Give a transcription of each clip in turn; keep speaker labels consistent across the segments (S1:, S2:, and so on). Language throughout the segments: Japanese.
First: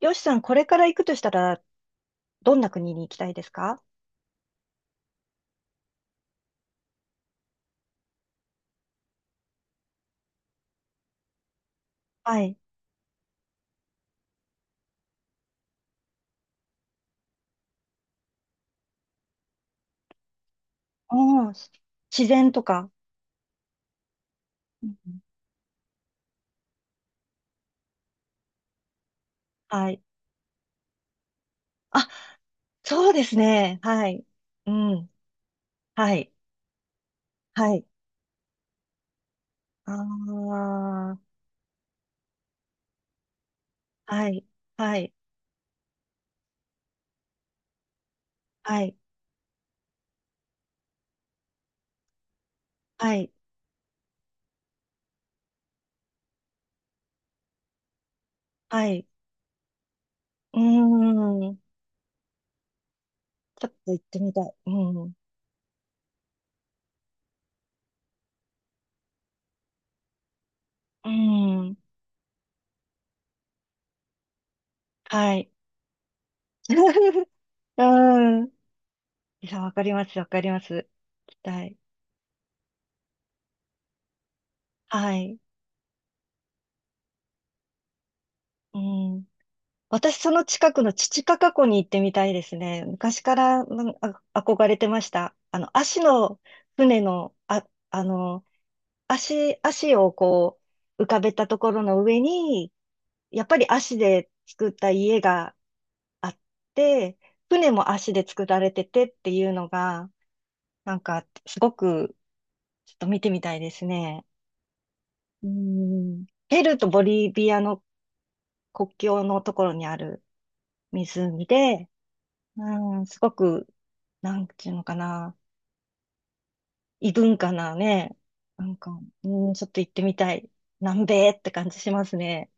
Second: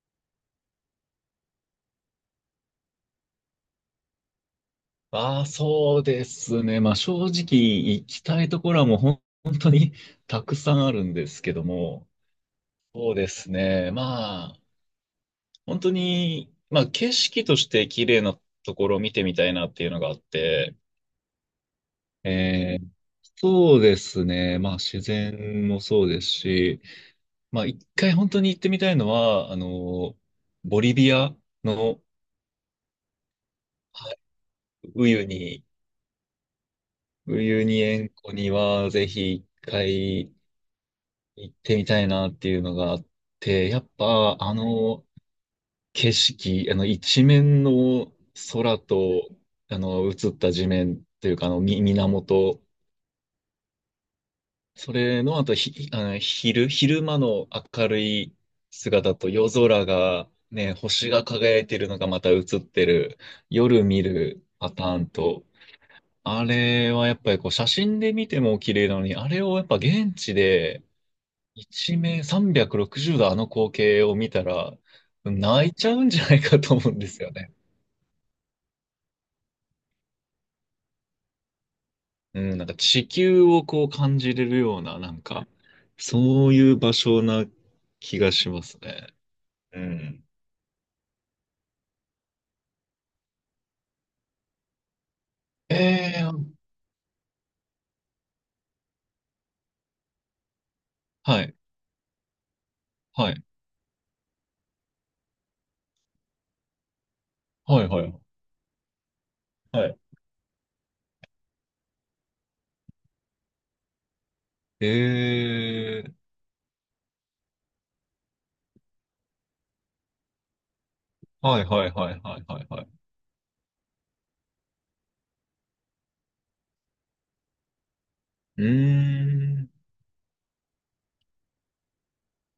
S1: よしさん、これから行くとしたら、どんな国に行きたいですか？
S2: ああ、そうですね。まあ正直行きたいところはもう本当にたくさんあるんですけども、
S1: はい。
S2: そうですね。まあ本当に、まあ景色として綺麗なところを見てみたいなっていうのがあって、
S1: おー、自然と
S2: えー
S1: か。
S2: そうですね。まあ
S1: うん
S2: 自
S1: うん。
S2: 然もそうですし、まあ一回本当に行ってみたいのは、
S1: はい。
S2: ボリビアの、
S1: あ、そうですね。は
S2: はい、
S1: い。う
S2: ウ
S1: ん。
S2: ユニ、
S1: はい。
S2: ウユ
S1: は
S2: ニ
S1: い。
S2: 塩湖にはぜひ一
S1: あ
S2: 回
S1: あ。
S2: 行ってみたいなっていうのがあって、やっ
S1: は
S2: ぱ、
S1: い。
S2: あ
S1: は
S2: の
S1: い。
S2: 景色、あの一面の空
S1: はい。
S2: と、あの映った地面というか、あのみ源、
S1: はい。
S2: それのあと、ひ、あの昼間の明るい
S1: はい。
S2: 姿と夜空が
S1: う
S2: ね、星が
S1: ーん。
S2: 輝いてるのがまた映ってる、
S1: ちょっ
S2: 夜
S1: と行
S2: 見
S1: ってみた
S2: る
S1: い。う
S2: パター
S1: ん。
S2: ン
S1: う
S2: と、あれはやっぱりこう写真で見ても綺麗なのに、あれをやっぱ現地で
S1: ーん。
S2: 一面360度あの光景を見たら、
S1: はい。
S2: 泣いちゃうんじゃないかと思うんです よね。
S1: うーん。いや、わかります。わかります。行きたい。
S2: うん、なんか地球をこう感じれるような、な
S1: は
S2: ん
S1: い。
S2: か、そういう場所な気がしま
S1: う
S2: すね。
S1: ん。
S2: う
S1: 私、
S2: ん。
S1: その近くのチチカカ湖に行ってみたいですね。昔からなんあ憧れてました。あの、
S2: え
S1: 足の
S2: ー、
S1: 船の、あ、あの、足をこう、浮かべ
S2: は
S1: た
S2: い、
S1: ところの上に、
S2: はい、
S1: やっぱり足で作った家があって、船
S2: はい、
S1: も
S2: は
S1: 足
S2: い、
S1: で作られててっていうの
S2: はい。
S1: が、なんか、すごく、ちょっと見てみたいですね。
S2: え
S1: う
S2: ー、
S1: ん。ペルーとボリビアの国境のところにある湖
S2: はいは
S1: で、
S2: いはいはいはいはい。
S1: うん、すごく、なんていうのかな、異文化なね、
S2: う
S1: なんか、
S2: ー
S1: うん、ちょっと
S2: ん、
S1: 行ってみたい。南米って感じしますね。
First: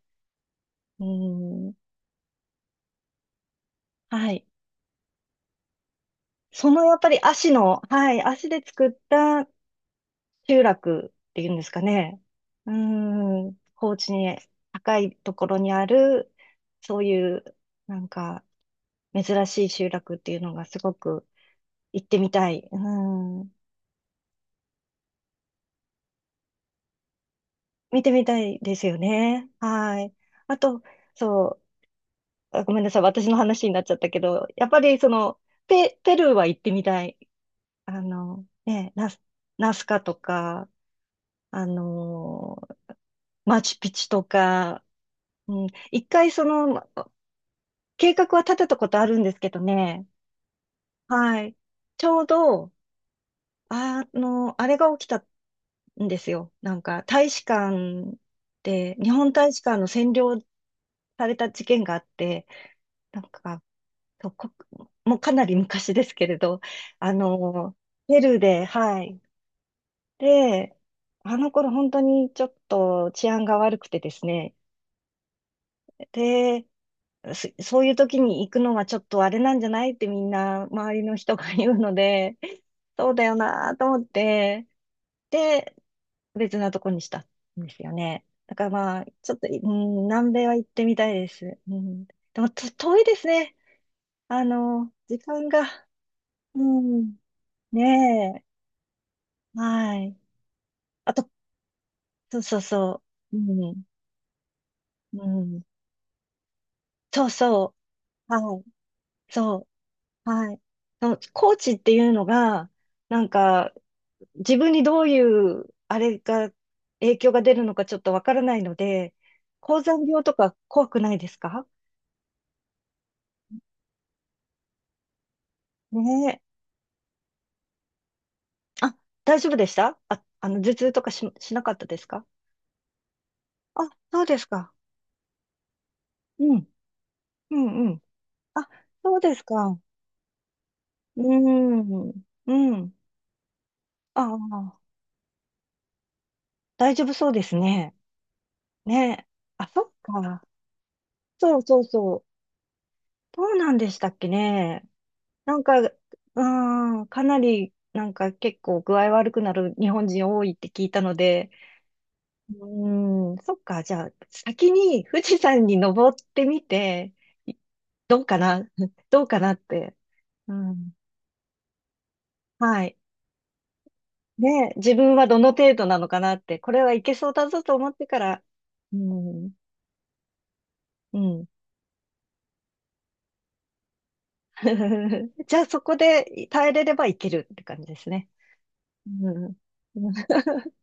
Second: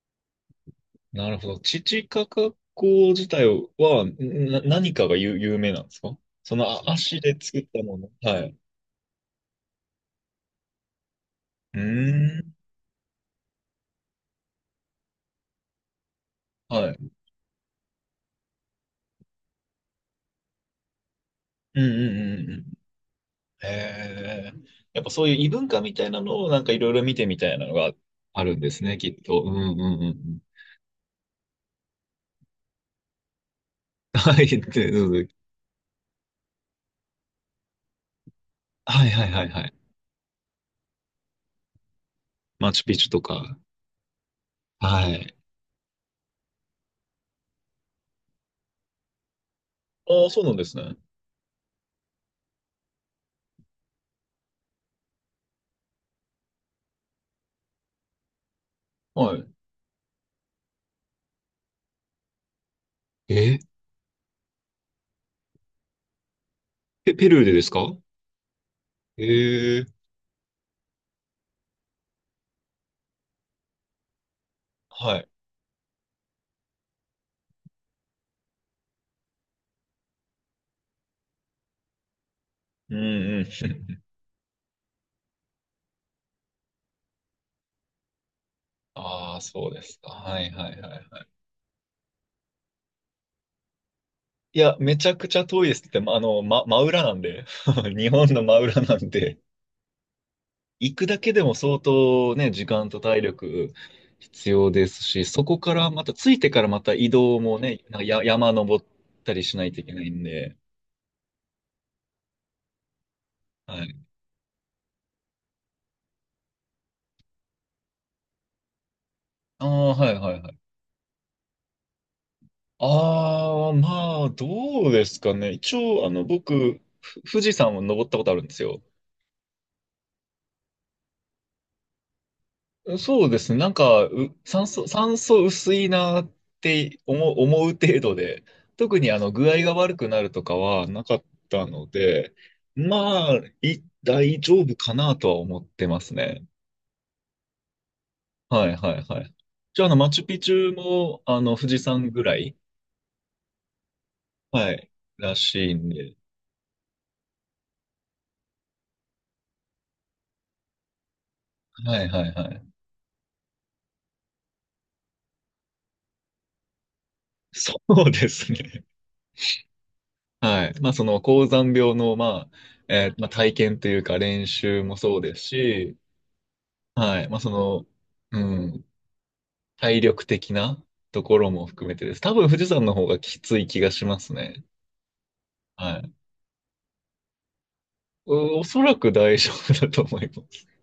S1: う
S2: なるほど。
S1: ん、
S2: チチカカ湖自体は、
S1: はい。
S2: 何かが有、有名なんですか？その
S1: そ
S2: あ
S1: のやっぱり
S2: 足で
S1: 足
S2: 作っ
S1: の、
S2: たもの。
S1: はい、
S2: は
S1: 足
S2: い。
S1: で作った集落っていうんです
S2: う
S1: かね。
S2: ーん。
S1: うん、高地に高いところにある、
S2: は
S1: そ
S2: い。
S1: ういう、なんか、珍しい集落っていうのがすごく
S2: うん
S1: 行っ
S2: う
S1: てみ
S2: んう
S1: た
S2: んう
S1: い。う
S2: ん。
S1: ん、
S2: へえ。やっぱそういう異文化みたいなのをなんかいろいろ見てみたいなのが
S1: 見てみた
S2: ある
S1: い
S2: んで
S1: で
S2: す
S1: すよ
S2: ね、きっと。う
S1: ね。
S2: んうんう
S1: は
S2: んう
S1: い。
S2: ん。
S1: あと、そう、あ、ごめんなさい、私の話になっちゃったけ
S2: はい。
S1: ど、やっぱ
S2: で、
S1: り
S2: ど
S1: そ
S2: うぞ。
S1: の、ペルーは行ってみたい。あの、ね、
S2: はいはいはいは
S1: ナ
S2: い。
S1: スカとか、あの、
S2: マチュピチュとか。
S1: マチュピチュとか、
S2: はい。
S1: うん、一回その、計画は立てたことあるんですけどね、
S2: ああ、そうなんですね。
S1: はい。ちょうど、あの、あれが起きたんですよ。なんか、大使館で、日本
S2: はい。
S1: 大使館の占領された事件があって、なん
S2: え、
S1: か、と、こ、もうかなり昔ですけれど、あ
S2: ペルーでです
S1: の、
S2: か？
S1: ペルーで、はい。
S2: ええ。
S1: で、あの頃本当にちょっと治安が悪くてですね。
S2: はい。
S1: で、そういう時に行くのはちょっとあれなんじゃないってみんな周りの人が言うので、
S2: うん
S1: そうだよ
S2: うん。
S1: なと思って、で、別なとこにしたんですよね。だからまあ、ちょ
S2: あ
S1: っ
S2: あ、
S1: と、う
S2: そうで
S1: ん、
S2: すか。
S1: 南
S2: は
S1: 米
S2: い
S1: は行
S2: は
S1: っ
S2: い
S1: て
S2: はい
S1: みたい
S2: はい。
S1: です。うん、でもと遠いですね。あ
S2: いや、
S1: の、
S2: めちゃ
S1: 時
S2: くちゃ
S1: 間
S2: 遠いです
S1: が。
S2: って、まあの、
S1: う
S2: ま、真裏な
S1: ん。
S2: んで。日本
S1: ね
S2: の
S1: え。
S2: 真裏なんで。
S1: はい。
S2: 行く
S1: あ
S2: だ
S1: と、
S2: けでも相当
S1: そう
S2: ね、
S1: そう
S2: 時間と
S1: そ
S2: 体
S1: う。う
S2: 力
S1: ん。
S2: 必要です
S1: う
S2: し、そこ
S1: ん。
S2: からまた、着いてからまた移
S1: そう
S2: 動も
S1: そ
S2: ね、なんかや、
S1: う。
S2: 山
S1: はい。
S2: 登ったり
S1: そ
S2: しないといけないん
S1: う。は
S2: で、
S1: い。そのコーチっていうのが、なんか、
S2: はい。
S1: 自分にどういう、あれが、影響が出るのかちょっとわからないので、
S2: あ
S1: 高
S2: あ、
S1: 山
S2: はい
S1: 病
S2: は
S1: と
S2: いは
S1: か
S2: い。
S1: 怖くないですか？
S2: ああ、まあ、どうですかね。一応、あの、
S1: ねえ。
S2: 僕、富士山を登ったことあるんですよ。
S1: あ、大丈夫でしたあ、あの、頭痛とかし、しなかったですか？
S2: そうですね。
S1: あ、そうですか。
S2: 酸素薄いなっ
S1: うん。
S2: て
S1: う
S2: 思う
S1: んう
S2: 程
S1: ん。
S2: 度で、
S1: あ、
S2: 特に
S1: そ
S2: あ
S1: う
S2: の
S1: です
S2: 具合が
S1: か。
S2: 悪くなるとかはなか
S1: う
S2: ったの
S1: ん。
S2: で、
S1: うん。
S2: まあ、
S1: あ
S2: 大丈夫
S1: あ。
S2: かなとは思ってますね。
S1: 大丈夫そうですね。
S2: はいはいは
S1: ね。
S2: い。
S1: あ、そ
S2: じゃあ、あ
S1: っ
S2: の、マチュピ
S1: か。
S2: チュも、あの、
S1: そう
S2: 富士
S1: そう
S2: 山
S1: そ
S2: ぐ
S1: う。
S2: らい、
S1: どうなんでしたっけ
S2: は
S1: ね。
S2: い、ら
S1: なん
S2: しい
S1: か、
S2: ん
S1: う
S2: で。
S1: ーん、かなり、なんか結構具合悪くなる日本人多いって聞いたので、
S2: はいはいは
S1: う
S2: い。
S1: ーん、そっか。じゃあ、先に富士山に登ってみて、い
S2: そう
S1: どう
S2: で
S1: か
S2: す
S1: な、
S2: ね。
S1: どうかなって。う
S2: はい。まあ、
S1: ん。
S2: その、高山病の、まあ、
S1: はい。
S2: まあ、体験というか練
S1: ね、
S2: 習
S1: 自
S2: も
S1: 分
S2: そう
S1: は
S2: で
S1: ど
S2: す
S1: の程度
S2: し、
S1: なのかなって、これはいけ
S2: はい。
S1: そう
S2: まあ、
S1: だ
S2: そ
S1: ぞと
S2: の、
S1: 思ってか
S2: う
S1: ら、
S2: ん、
S1: うん、
S2: 体力的な
S1: う
S2: とこ
S1: ん。
S2: ろも含めてです。多分富士山の方がきつい気がしますね。
S1: じゃあそこ
S2: はい。
S1: で耐えれればいけるって感じですね。
S2: お、おそらく
S1: う
S2: 大丈
S1: ん。
S2: 夫だ
S1: う
S2: と
S1: ん。
S2: 思います。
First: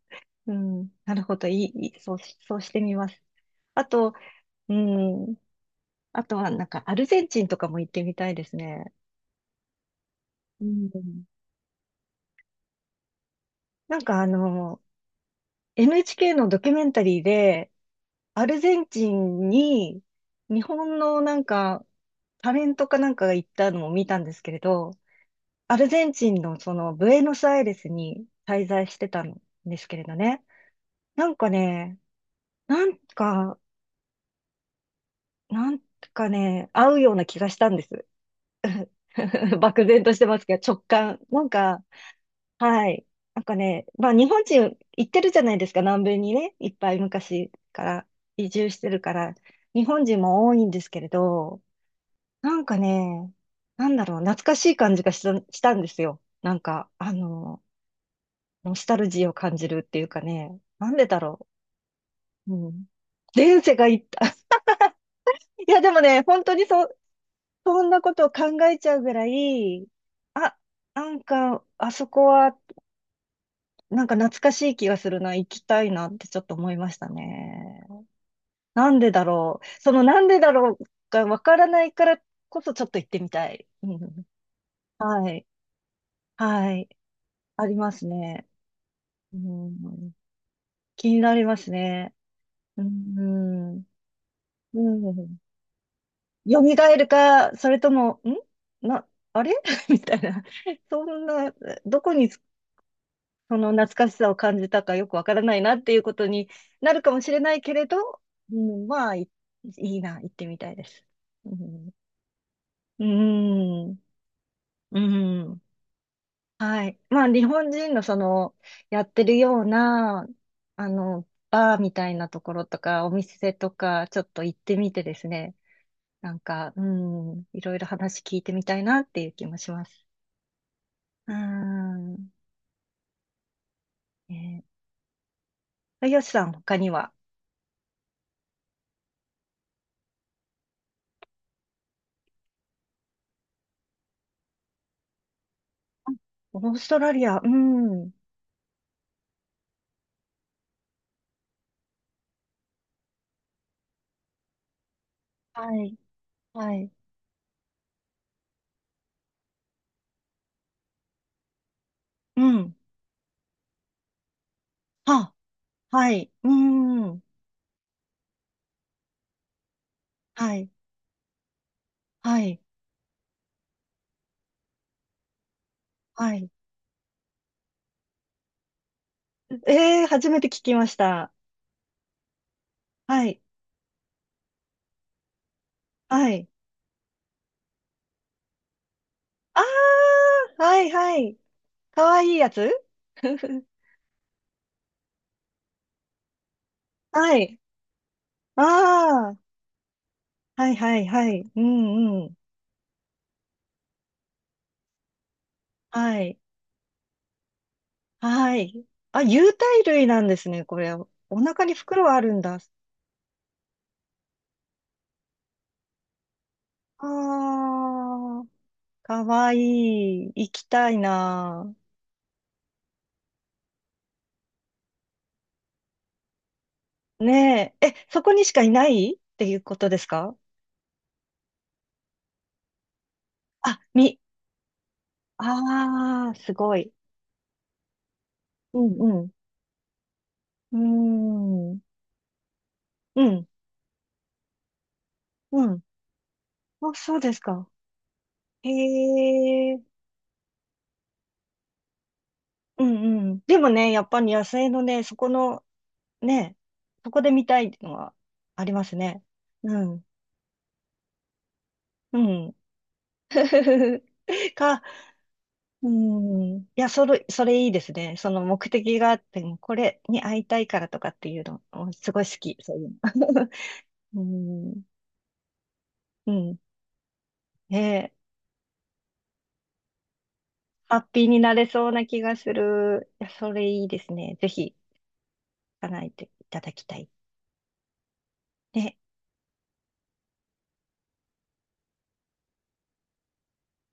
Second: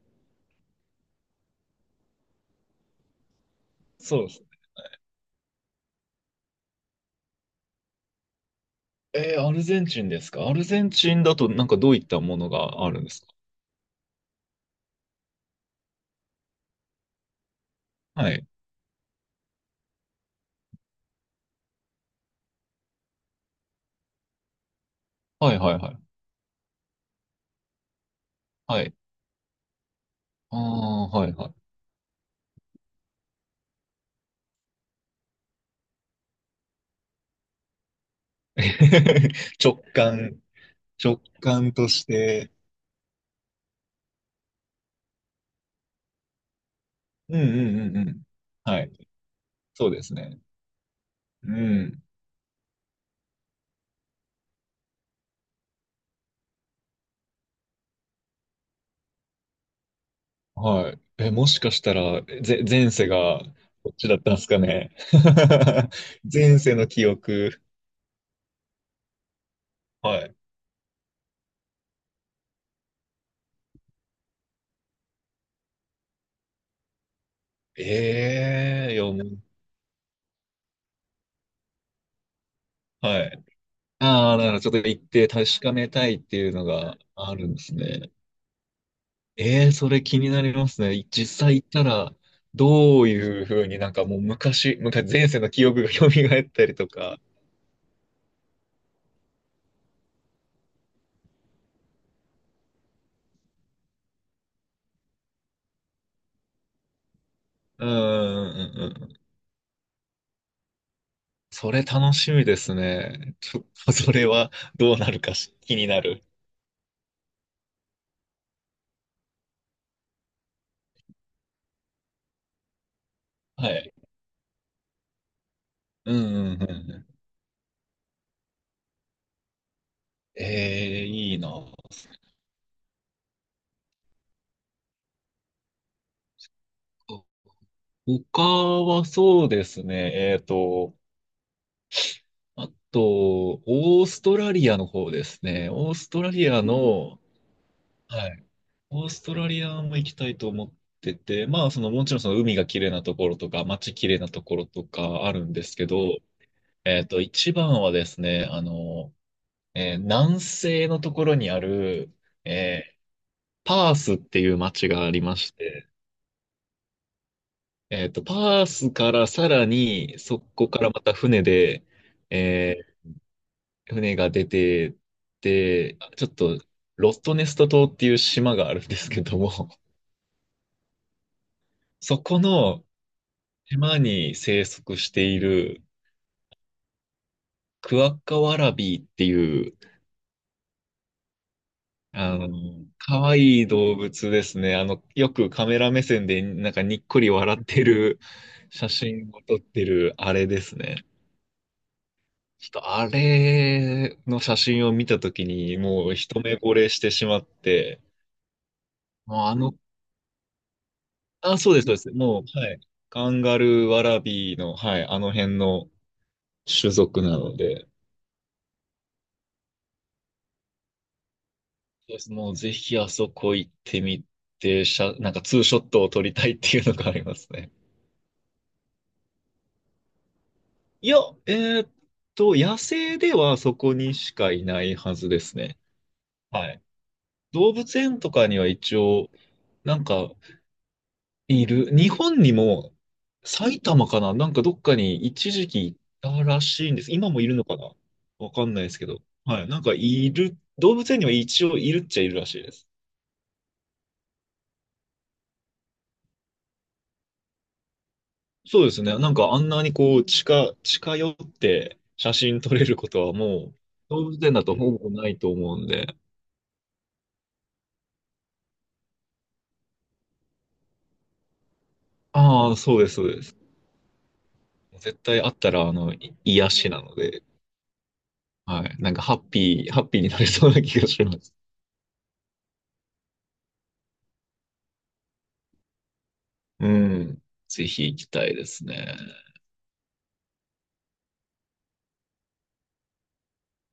S1: うんなるほど。いい。そうしてみます。あと、
S2: そうです。
S1: うん。あとはなんかアルゼンチンとかも行ってみたいですね。
S2: えーアルゼンチンですか？ア
S1: う
S2: ルゼンチン
S1: ん。
S2: だとなんかどういったものがあるんですか？
S1: なんかあの、NHK のドキュメンタリーで、
S2: は
S1: ア
S2: い。
S1: ルゼンチンに日本のなんかタレントかなんかが行ったのを見たんですけれど、
S2: はいは
S1: ア
S2: い
S1: ル
S2: はい。
S1: ゼンチンのそのブエノスアイレスに滞
S2: は
S1: 在
S2: い。
S1: してたんですけれどね。
S2: ああ、
S1: な
S2: はい
S1: ん
S2: は
S1: か
S2: い。
S1: ね、なんか、なんかね、合うような気がしたんです。
S2: 直
S1: 漠然として
S2: 感、
S1: ますけど、直
S2: 直
S1: 感。なん
S2: 感
S1: か、
S2: として。
S1: はい。なんかね、まあ日本人行ってるじゃないですか、南米にね、いっぱい
S2: うん
S1: 昔
S2: うん
S1: か
S2: うんう
S1: ら
S2: ん。
S1: 移住し
S2: は
S1: て
S2: い。
S1: るから、日
S2: そうで
S1: 本
S2: す
S1: 人
S2: ね。
S1: も多いんですけれ
S2: う
S1: ど、
S2: ん。
S1: なんかね、なんだろう、懐かしい感じがした、したんですよ。なんか、あの、ノスタルジーを感じるっていうかね、な
S2: は
S1: ん
S2: い。
S1: でだ
S2: え、
S1: ろ
S2: もしかしたら、
S1: う。うん。
S2: 前世が
S1: 前世が
S2: こ
S1: い
S2: っ
S1: っ
S2: ちだった
S1: た。
S2: んですかね。
S1: いや、でもね、本当
S2: 前
S1: に
S2: 世
S1: そ
S2: の
S1: う、
S2: 記憶。
S1: そんなことを考えちゃうぐらい、
S2: はい。
S1: あ、なんか、あそこは、なんか懐かしい気がするな、行きたいなってちょっと思いましたね。
S2: え
S1: な
S2: え、い
S1: ん
S2: や、
S1: で
S2: も
S1: だ
S2: う、
S1: ろう。そのなんでだろうがわからないからこそちょっと行って
S2: は
S1: み
S2: い。
S1: たい。うん。
S2: ああ、だからちょっと行って
S1: は
S2: 確
S1: い。
S2: かめたいっていうの
S1: はい。
S2: があるんで
S1: あ
S2: す
S1: ります
S2: ね。
S1: ね。う
S2: ええ、それ
S1: ん、
S2: 気になりますね。
S1: 気にな
S2: 実
S1: りま
S2: 際行っ
S1: す
S2: た
S1: ね。
S2: ら、
S1: う
S2: どういうふうに、
S1: ん。
S2: なんかもう
S1: う
S2: 昔、前
S1: ん。
S2: 世の記憶が蘇ったりと
S1: 蘇る
S2: か。
S1: か、それとも、んな、あれ みたいな。そんな、どこにその懐かしさを感じたかよくわからないなっていうことになるかもしれないけれ
S2: うんう
S1: ど、う
S2: んう
S1: ん、
S2: んう
S1: まあ、
S2: ん。
S1: いいな、行ってみたいです。う
S2: それ
S1: ん。
S2: 楽しみです
S1: う
S2: ね。ちょっ
S1: ん。
S2: とそれはどう
S1: う
S2: なるか
S1: ん。
S2: 気になる。
S1: はい。まあ、日本人のその、やってるような、あの、バーみたいなところとか、お店
S2: は
S1: と
S2: い。
S1: か、ちょっと行ってみてですね、
S2: うん
S1: なん
S2: うんうん
S1: か、
S2: う
S1: う
S2: ん。
S1: ん、いろいろ話聞いてみたいなっていう気もします。
S2: ええ、
S1: う
S2: いいな。
S1: ん。えー、よしさん、他には、
S2: 他はそうですね。えっと、あと、オーストラリアの方ですね。オーストラリ
S1: オ
S2: ア
S1: ーストラ
S2: の、
S1: リア、うん。
S2: はい。オーストラリアも行きたいと思ってて、まあ、その、もちろんその海が綺麗なところとか、街綺麗なところとかあるんで
S1: は
S2: すけ
S1: い。
S2: ど、
S1: はい。
S2: えっと、一番はですね、あの、えー南西のところにある、
S1: うん。
S2: えーパースっていう街があり
S1: は、
S2: まして、
S1: はい。うーん。
S2: えっと、パースからさらに、そ
S1: はい。
S2: こからまた船で、
S1: はい。
S2: えー船が出てって、ちょっ
S1: はい。
S2: と、ロストネスト島っていう島があるんですけども、
S1: えー、初めて聞きました。
S2: そこの
S1: はい。
S2: 島に生息している
S1: はい。
S2: クワッカワラビーって
S1: あ
S2: いう、
S1: ー、はい、はい。かわいい
S2: あ
S1: や
S2: の、
S1: つ。
S2: 可愛 い動物ですね。あの、よくカメラ目線でなんかにっこり
S1: は
S2: 笑
S1: い。
S2: ってる写真
S1: あー、
S2: を撮ってるあれで
S1: はい、
S2: す
S1: はい、
S2: ね。
S1: はい。うん、うん。
S2: ちょっとあれの写真を見たときに、もう
S1: はい。
S2: 一目惚れしてしまって、
S1: はい。あ、
S2: もう
S1: 有
S2: あ
S1: 袋
S2: の、
S1: 類なんですね、これ。お
S2: あ、
S1: 腹
S2: そ
S1: に
S2: うです、そうで
S1: 袋
S2: す。
S1: あるん
S2: もう、
S1: だ。
S2: はい。カンガルー、ワラビーの、はい、あの辺の種
S1: あ
S2: 族なので、
S1: ー、かわいい。行きたいな。
S2: そうです。もうぜひあそこ行ってみて、なんかツーショットを撮りたいっていうのがありますね。
S1: ねえ。え、そこにしかいないっていうことですか？
S2: いや、えーっと、野生ではそ
S1: あ、
S2: こに
S1: み、
S2: しかいないはずですね。
S1: ああ、す
S2: は
S1: ご
S2: い。
S1: い。
S2: 動物園とかには
S1: う
S2: 一応、
S1: ん
S2: なんか、
S1: う
S2: い
S1: ん。うーん。
S2: る。日本にも、
S1: うん。
S2: 埼玉かななんかどっかに一
S1: う
S2: 時
S1: ん。
S2: 期いたらし
S1: あ、
S2: いんです。
S1: そう
S2: 今
S1: です
S2: もいるの
S1: か。
S2: かな、わか
S1: へ
S2: んないですけど。はい。な
S1: え。
S2: んかいる、動物園には一応いるっちゃいるらしいで
S1: う
S2: す。
S1: んうん。でもね、やっぱり野生のね、そこの、ね、そこで見たいっていうのはあり
S2: そ
S1: ま
S2: うで
S1: す
S2: すね。
S1: ね。
S2: なんかあん
S1: う
S2: なに
S1: ん。
S2: こう近寄って
S1: う
S2: 写
S1: ん。
S2: 真撮れることはもう 動物園だと
S1: か、
S2: ほぼないと思うん
S1: う
S2: で。
S1: ん。いや、それいいですね。その目的があって、もうこれに会いたいからとかっていうの、すごい好き、
S2: あ
S1: そ
S2: あ、
S1: ういう
S2: そうです、そうです。
S1: の。
S2: 絶対あったらあの、
S1: うん。うん。
S2: 癒しなので、
S1: ねえ。
S2: はい。なんかハッピーになれそうな
S1: ハ
S2: 気
S1: ッ
S2: が
S1: ピ
S2: し
S1: ー
S2: ま
S1: にな
S2: す。
S1: れそうな気がする。いや、それいいですね。ぜひ、叶えていただき
S2: う
S1: たい。
S2: ん。ぜひ行きたいです
S1: ね
S2: ね。